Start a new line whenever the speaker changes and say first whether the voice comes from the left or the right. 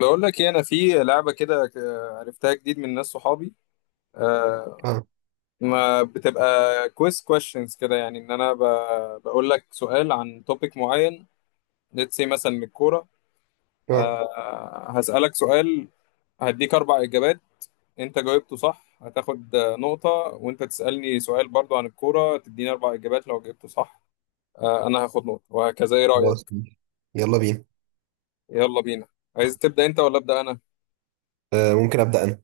left: بقول لك ايه، انا في لعبه كده، عرفتها جديد من ناس صحابي. آه،
right: اه
left: ما بتبقى كويس كويشنز كده، يعني ان انا بقول لك سؤال عن توبيك معين. ليتس سي مثلا من الكوره.
right: اه
left: هسألك سؤال، هديك اربع اجابات. انت جاوبته صح هتاخد نقطه، وانت تسألني سؤال برضو عن الكوره، تديني اربع اجابات. لو جاوبته صح انا هاخد نقطه، وهكذا. ايه
right: خلاص
left: رأيك؟
right: ماشي. يلا بينا.
left: يلا بينا. عايز تبدأ انت ولا أبدأ انا؟
right: آه ممكن ابدا انا.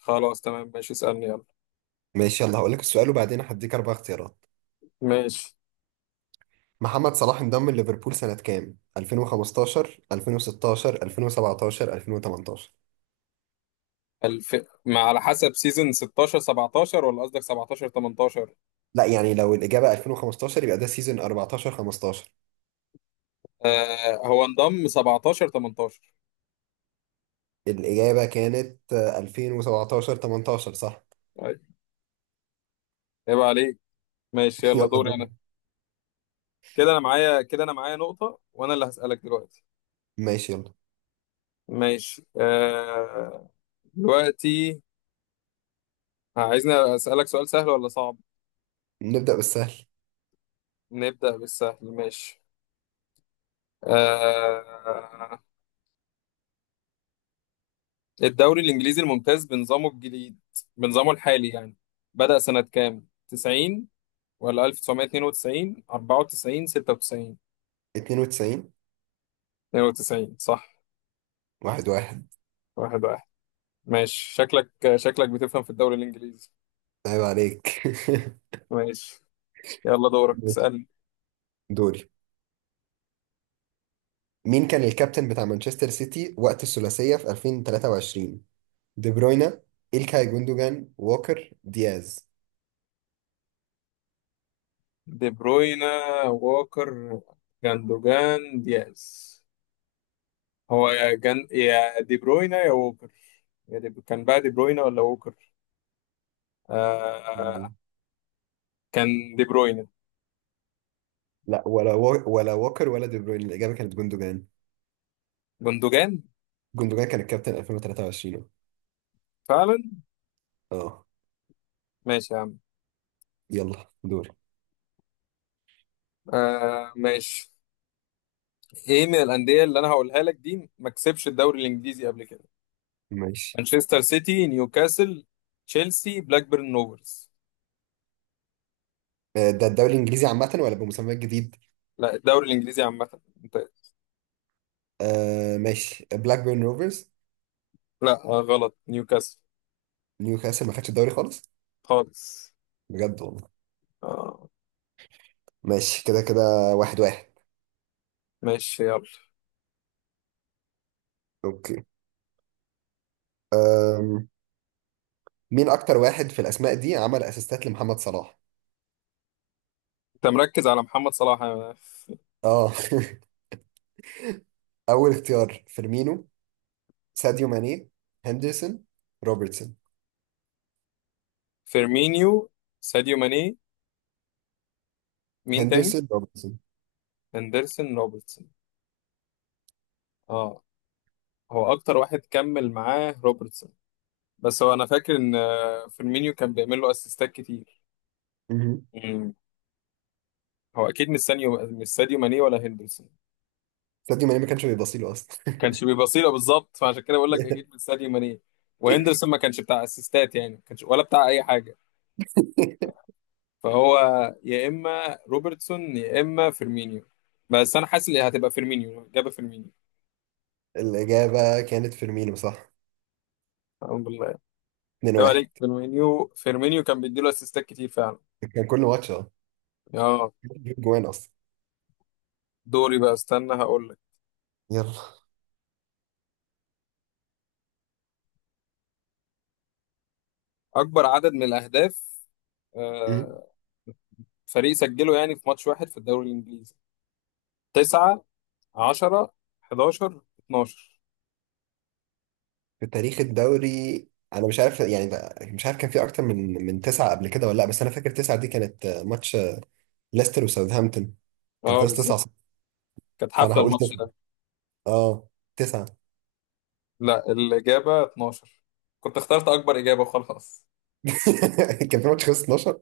left: خلاص تمام ماشي، اسألني يلا.
right: ماشي يلا هقول لك السؤال وبعدين هديك اربع اختيارات.
left: ماشي.
right: محمد صلاح انضم لليفربول سنة كام؟ 2015، 2016، 2017، 2018؟
left: الف... ما على حسب، سيزون 16 17 ولا قصدك 17 18؟
right: لا يعني لو الإجابة 2015 يبقى ده سيزون 14 15.
left: آه، هو انضم 17 18.
right: الإجابة كانت 2017 18، صح؟
left: طيب، عيب عليك. ماشي يلا،
right: يلا
left: دوري
right: دور.
left: انا. كده انا معايا نقطة، وانا اللي هسألك دلوقتي.
right: ماشي يلا،
left: ماشي آه، دلوقتي عايزني اسألك سؤال سهل ولا صعب؟
right: نبدأ بالسهل.
left: نبدأ بالسهل ماشي. آه، الدوري الانجليزي الممتاز بنظامه الجديد، بنظامه الحالي يعني، بدأ سنة كام؟ 90 ولا 1992 94 96؟
right: 92.
left: 92 صح.
right: واحد واحد.
left: واحد واحد. ماشي، شكلك بتفهم في الدوري الإنجليزي.
right: عيب عليك.
left: ماشي، يلا دورك اسألني.
right: دوري. مين كان الكابتن بتاع مانشستر سيتي وقت الثلاثية في 2023؟ دي بروينا، إلكاي جوندوجان، ووكر، دياز.
left: دي بروينا، ووكر، جاندوجان، دياز. هو يا يا دي بروينا يا ووكر. يا كان بقى دي بروينا ولا ووكر؟
right: مم.
left: آه... كان دي بروينا.
right: لا ولا ولا ووكر ولا دي بروين. الإجابة كانت جوندوجان.
left: جندوجان،
right: جوندوجان كان الكابتن 2023.
left: فعلا.
right: اه
left: ماشي يا عم.
right: يلا دور.
left: ماشي. ايه من الأندية اللي انا هقولها لك دي ما كسبش الدوري الإنجليزي قبل كده؟
right: ماشي
left: مانشستر سيتي، نيوكاسل، تشيلسي، بلاك بيرن روفرز.
right: ده الدوري الإنجليزي عامة ولا بمسمى جديد؟
left: لا، الدوري الانجليزي عامه انت.
right: آه ماشي، بلاك بيرن روفرز.
left: لا غلط، نيوكاسل.
right: نيوكاسل ما خدش الدوري خالص؟
left: خالص.
right: بجد والله.
left: آه،
right: ماشي كده كده. واحد واحد.
left: ماشي يلا.
right: اوكي. أم... مين أكتر واحد في الأسماء دي عمل أسيستات لمحمد صلاح؟
left: انت مركز على محمد صلاح
right: اه. اول اختيار فيرمينو، ساديو ماني، هندرسون، روبرتسون.
left: فيرمينيو، ساديو ماني، مين تاني؟
right: هندرسون روبرتسون.
left: هندرسون، روبرتسون. اه، هو اكتر واحد كمل معاه روبرتسون، بس هو انا فاكر ان فيرمينيو كان بيعمل له اسيستات كتير.
right: مهم.
left: مم. هو اكيد مش سانيو، مش ساديو ماني ولا هندرسون.
right: ساديو ماني ما كانش بيبصي له اصلا.
left: كانش بيبقى صيله بالظبط، فعشان كده بقول لك اكيد من ساديو ماني. وهندرسون ما كانش بتاع اسيستات، يعني ما كانش ولا بتاع اي حاجه. فهو يا اما روبرتسون يا اما فيرمينيو، بس انا حاسس ان هتبقى فيرمينيو. اجابه فيرمينيو.
right: الاجابه كانت فيرمينو، صح.
left: الحمد لله. ايوه
right: 2-1.
left: عليك، فيرمينيو فيرمينيو كان بيديله اسيستات كتير فعلا.
right: كان كل ماتش اه
left: اه.
right: بيجيب جوان اصلا.
left: دوري بقى، استنى هقول لك.
right: يلا.
left: اكبر عدد من الاهداف،
right: مهم.
left: آه، فريق سجله يعني في ماتش واحد في الدوري الانجليزي. 9، 10، 11، 12.
right: في تاريخ الدوري انا مش عارف مش عارف كان في اكتر من تسعه قبل كده ولا لا. بس انا فاكر تسعه دي كانت ماتش ليستر وساوثهامبتون. كان
left: اه
right: خلص 9
left: بالظبط،
right: صفر.
left: كانت
right: فانا
left: حفله
right: هقول
left: الماتش
right: تسعه.
left: ده.
right: اه تسعه.
left: لا، الإجابة 12. كنت اخترت أكبر إجابة وخلاص.
right: كان في ماتش خلص 12.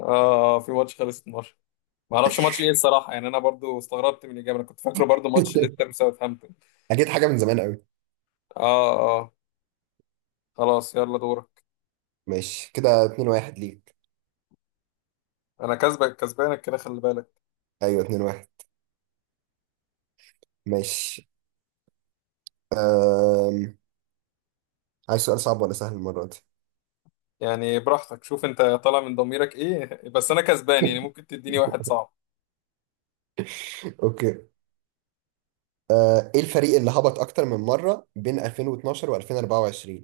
left: آه، في ماتش خلص 12. ما اعرفش ماتش ايه الصراحة، يعني انا برضو استغربت من الإجابة، انا كنت فاكره برضو ماتش ليستر وساوثهامبتون.
right: اكيد حاجه من زمان قوي.
left: اه. اه. خلاص يلا دورك.
right: ماشي كده 2 1 ليك.
left: انا كسبك، كسبانك كده خلي بالك.
right: ايوه 2 1. ماشي. أم... عايز سؤال صعب ولا سهل المره دي؟
left: يعني براحتك، شوف انت طالع من ضميرك ايه. بس انا كسبان يعني، ممكن تديني واحد صعب.
right: اوكي. ايه الفريق اللي هبط اكتر من مره بين 2012 و2024؟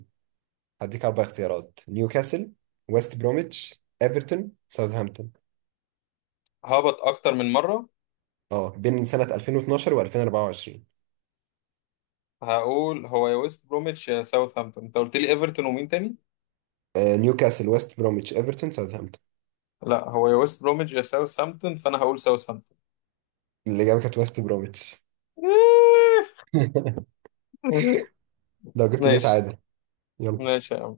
right: هديك اربع اختيارات: نيوكاسل، ويست بروميتش، ايفرتون، ساوثهامبتون.
left: ههبط اكتر من مرة.
right: اه بين سنه 2012 و2024.
left: هقول هو يا ويست بروميتش يا ساوثهامبتون. انت قلت لي ايفرتون ومين تاني؟
right: نيوكاسل، ويست بروميتش، ايفرتون، ساوثهامبتون.
left: لا، هو يا ويست بروميتش يا ساوثهامبتون، فانا هقول ساوثهامبتون.
right: الاجابه كانت ويست بروميتش. لو جبت دي
left: ماشي.
right: تعادل. يلا.
left: ماشي يا عم.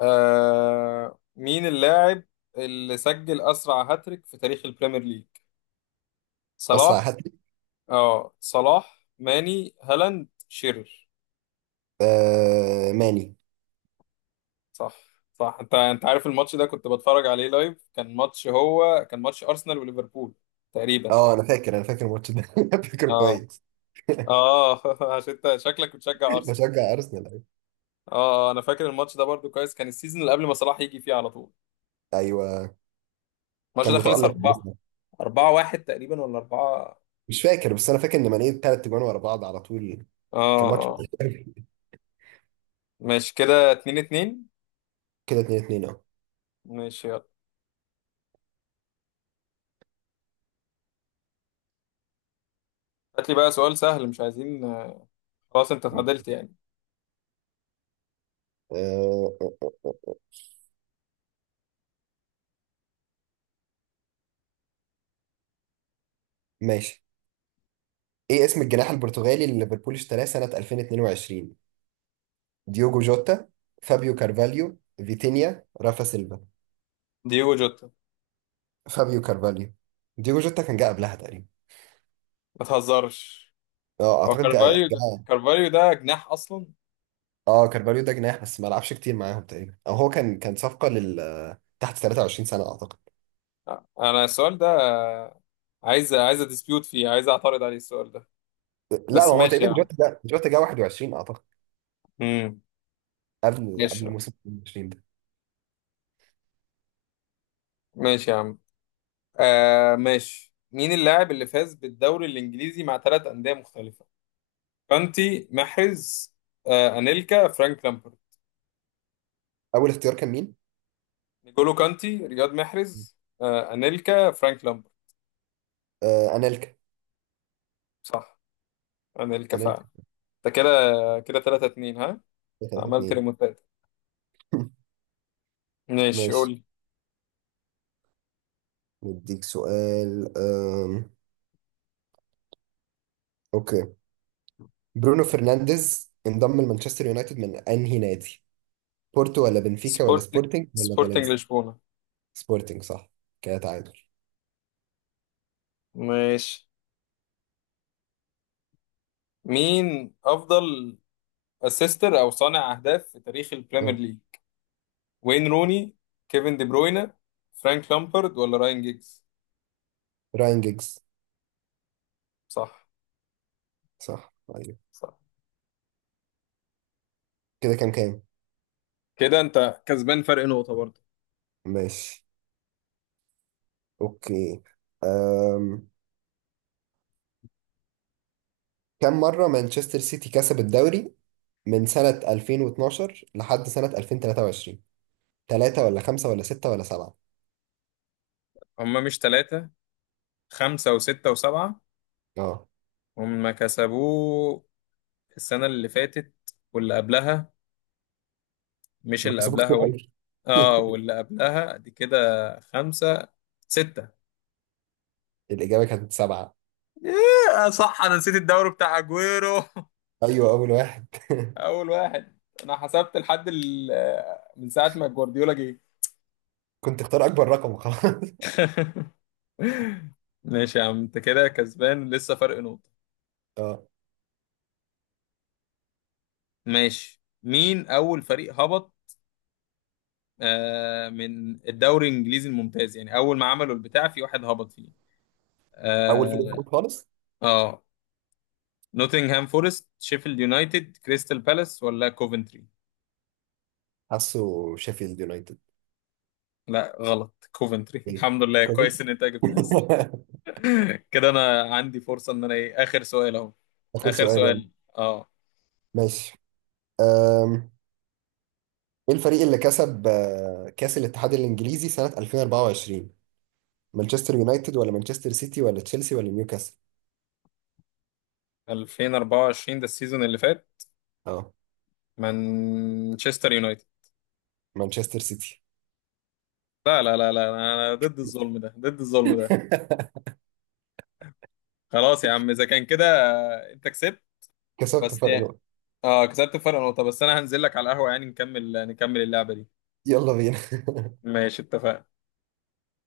left: آه، مين اللاعب اللي سجل أسرع هاتريك في تاريخ البريمير ليج؟
right: اسرع
left: صلاح؟
right: هات لي.
left: اه، صلاح، ماني، هالاند، شيرر.
right: ماني.
left: صح. صح. انت عارف الماتش ده، كنت بتفرج عليه لايف. كان ماتش، هو كان ماتش أرسنال وليفربول تقريبا.
right: اه انا فاكر الماتش ده. فاكره
left: اه
right: كويس.
left: اه. عشان انت شكلك بتشجع أرسنال.
right: بشجع ارسنال، أيوة.
left: اه. آه، انا فاكر الماتش ده برضو كويس. كان السيزون اللي قبل ما صلاح يجي فيه على طول.
right: ايوه
left: الماتش
right: كان
left: ده خلص
right: متالق
left: 4،
right: بارسنال.
left: 4 1 تقريبا ولا 4.
right: مش فاكر، بس انا فاكر ان ماني ثلاث تجوان ورا بعض على طول.
left: اه
right: كان ماتش وحش
left: آه.
right: أوي.
left: ماشي، كده اتنين اتنين.
right: كده 2 2. اه
left: ماشي يلا. هات لي بقى سؤال سهل، مش عايزين. خلاص انت اتعدلت
right: ماشي.
left: يعني.
right: آه، آه، آه، آه. ماشي. ايه اسم الجناح البرتغالي اللي ليفربول اشتراه سنة 2022؟ ديوجو جوتا، فابيو كارفاليو، فيتينيا، رافا سيلفا.
left: دييجو جوتا.
right: فابيو كارفاليو. ديوجو جوتا كان جه قبلها تقريبا.
left: ما تهزرش.
right: اه
left: هو
right: اعتقد جه
left: كارفاليو ده،
right: جه
left: كارفاليو ده جناح اصلا؟
right: اه كارفاليو ده جناح بس ما لعبش كتير معاهم تقريبا، او هو كان صفقه لل تحت 23 سنه اعتقد.
left: انا السؤال ده عايز اديسبيوت فيه، عايز اعترض عليه السؤال ده،
right: لا ما
left: بس
right: هو
left: ماشي
right: تقريبا،
left: يا عم.
right: جوتا جا 21 اعتقد.
left: امم.
right: قبل
left: ماشي يا
right: قبل
left: عم
right: موسم 22 ده.
left: ماشي يا عم. آه ماشي. مين اللاعب اللي فاز بالدوري الانجليزي مع ثلاث انديه مختلفه؟ كانتي، محرز، آه انيلكا، فرانك لامبرد.
right: اول اختيار كان مين؟
left: نيجولو كانتي، رياض محرز، انيلكا، فرانك لامبر.
right: آه انيلكا.
left: صح، انيلكا فعلا.
right: انيلكا.
left: ده كده، كده 3 2. ها،
right: 3
left: عملت
right: 2.
left: ريموتات. ماشي قول
right: ماشي
left: لي.
right: نديك سؤال. اوكي. برونو فرنانديز انضم لمانشستر يونايتد من انهي نادي؟ بورتو ولا بنفيكا ولا
left: سبورت،
right: سبورتنج ولا
left: سبورتنج
right: فالنسيا؟
left: لشبونه.
right: سبورتنج. صح. كده تعادل.
left: ماشي. مين افضل اسيستر او صانع اهداف في تاريخ البريمير
right: آه.
left: ليج؟ وين روني، كيفن دي بروينا، فرانك لامبرد، ولا راين جيجز؟
right: راين جيجز.
left: صح.
right: صح ايوه.
left: صح.
right: كده كام كام؟
left: كده انت كسبان فرق نقطه برضه.
right: ماشي. اوكي. أم... كم مرة مانشستر سيتي كسب الدوري من سنة 2012 لحد سنة 2023؟ ثلاثة ولا خمسة ولا ستة ولا سبعة؟
left: هما مش ثلاثه، خمسه وسته وسبعه.
right: اه
left: هما كسبوه السنة اللي فاتت، واللي قبلها، مش
right: ما
left: اللي
right: كسبوا
left: قبلها
right: كتير قوي.
left: اه، واللي قبلها، دي كده خمسة. ستة.
right: الإجابة كانت سبعة.
left: ياه صح، أنا نسيت الدوري بتاع أجويرو.
right: أيوة أول واحد.
left: أول واحد. أنا حسبت لحد من ساعة ما جوارديولا جه.
right: كنت اختار أكبر رقم خلاص.
left: ماشي يا عم، أنت كده كسبان لسه فرق نقطة.
right: اه
left: ماشي، مين أول فريق هبط آه، من الدوري الإنجليزي الممتاز يعني، أول ما عملوا البتاع، في واحد هبط فيه
right: أول فريق
left: آه,
right: هبوط خالص.
left: آه. نوتنغهام فورست، شيفيلد يونايتد، كريستال بالاس، ولا كوفنتري؟
right: حاسه شيفيلد يونايتد.
left: لا غلط، كوفنتري.
right: إيه
left: الحمد لله
right: كوفنتري؟
left: كويس ان انت جبتها صح. كده انا عندي فرصة، ان انا ايه، اخر سؤال اهو.
right: آخر
left: اخر
right: سؤال يلا.
left: سؤال. اه.
right: ماشي. أم... إيه الفريق اللي كسب كأس الاتحاد الإنجليزي سنة 2024؟ مانشستر يونايتد ولا مانشستر سيتي ولا تشيلسي ولا نيوكاسل؟
left: 2024، ده السيزون اللي فات.
right: اه
left: مانشستر يونايتد.
right: مانشستر سيتي.
left: لا لا لا لا، انا ضد الظلم ده، ضد الظلم ده. خلاص يا عم، اذا كان كده انت كسبت.
right: كسبت
left: وبس
right: فرق
left: يعني.
right: نقطة.
left: اه كسبت فرق نقطة بس، انا هنزل لك على القهوة يعني، نكمل اللعبة دي.
right: يلا بينا.
left: ماشي، اتفقنا.